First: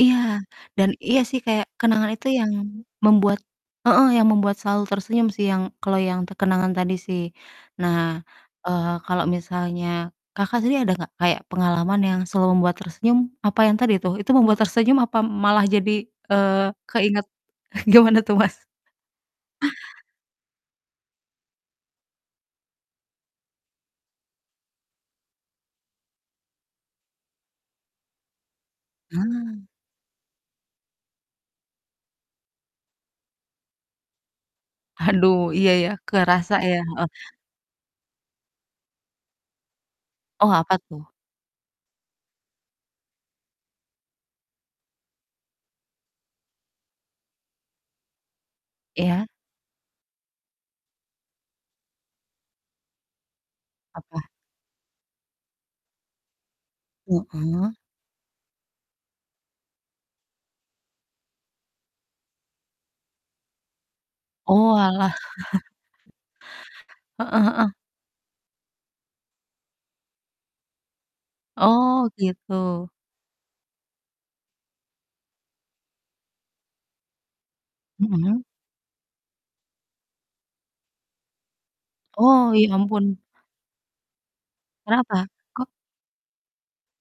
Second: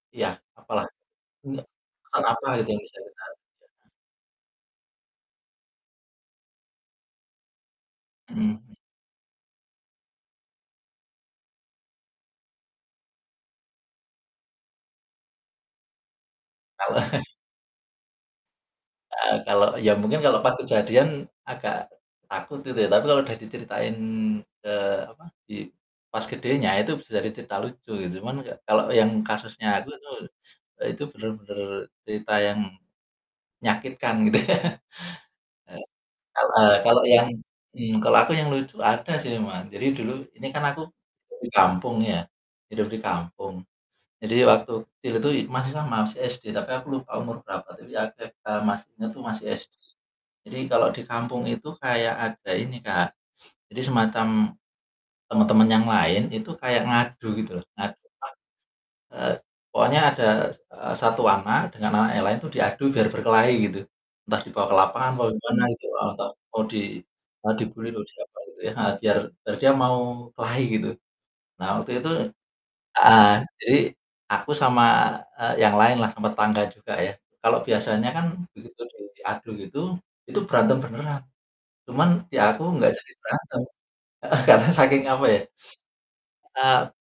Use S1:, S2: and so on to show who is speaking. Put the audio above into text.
S1: Iya,
S2: Ya, apalah,
S1: dan iya sih
S2: nda
S1: kayak kenangan
S2: pesan
S1: itu
S2: apa
S1: yang
S2: gitu yang bisa kita kerjakan.
S1: membuat, heeh, yang membuat selalu tersenyum sih, yang kalo yang te kenangan tadi sih. Nah,
S2: Mhm.
S1: eee kalo misalnya, Kakak sendiri ada gak kayak pengalaman yang selalu membuat tersenyum, apa yang tadi tuh? Itu membuat tersenyum apa malah jadi eee,
S2: Taulah.
S1: keinget gimana tuh, Mas?
S2: Eee kalau, ya mungkin kalau pas kejadian agak takut gitu ya, tapi kalau udah diceritain, eee, apa di pas gedenya itu bisa jadi cerita lucu gitu. Cuman ka kalau yang
S1: Ha.
S2: kasusnya aku itu, eee, itu bener-bener cerita yang menyakitkan gitu ya.
S1: Aduh iya
S2: Eee,
S1: ya,
S2: kalau
S1: kerasa ya,
S2: eee, kalau
S1: heeh.
S2: yang, mmm, kalau aku yang lucu ada sih memang. Jadi, dulu ini
S1: Oh,
S2: kan
S1: apa
S2: aku
S1: tuh?
S2: hidup di kampung ya, hidup di kampung. Jadi waktu kecil itu i masih sama, masih SD tapi aku lupa umur berapa, tapi [unintelligible] masih ingat tuh
S1: Iya.
S2: masih SD. Jadi kalau di kampung itu kayak ada ini Kak, jadi
S1: Apa?
S2: semacam temen-temen yang lain itu kayak ngadu gitu loh,
S1: Heeh.
S2: ngadu apa, eee pokoknya ada s eee, satu anak dengan anak yang lain itu diadu biar berkelahi gitu, entah dibawa ke lapangan,
S1: Oalah.
S2: mau di mana, gitu atau mau di
S1: Heeh
S2: mau
S1: heeh.
S2: di-bully atau diapa gitu ya, heeh, biar biar dia mau kelahi gitu. Nah waktu
S1: Oh
S2: itu,
S1: gitu.
S2: eee, jadi aku sama e yang lainlah, sama tetangga juga, ya. Kalau biasanya kan
S1: Mhm.
S2: begitu du sudah diadu gitu, itu berantem beneran, cuman di
S1: Oh
S2: aku
S1: ya
S2: nggak jadi
S1: ampun.
S2: berantem, ah hah karena saking apa
S1: Kenapa?
S2: ya,
S1: Kok?
S2: eee.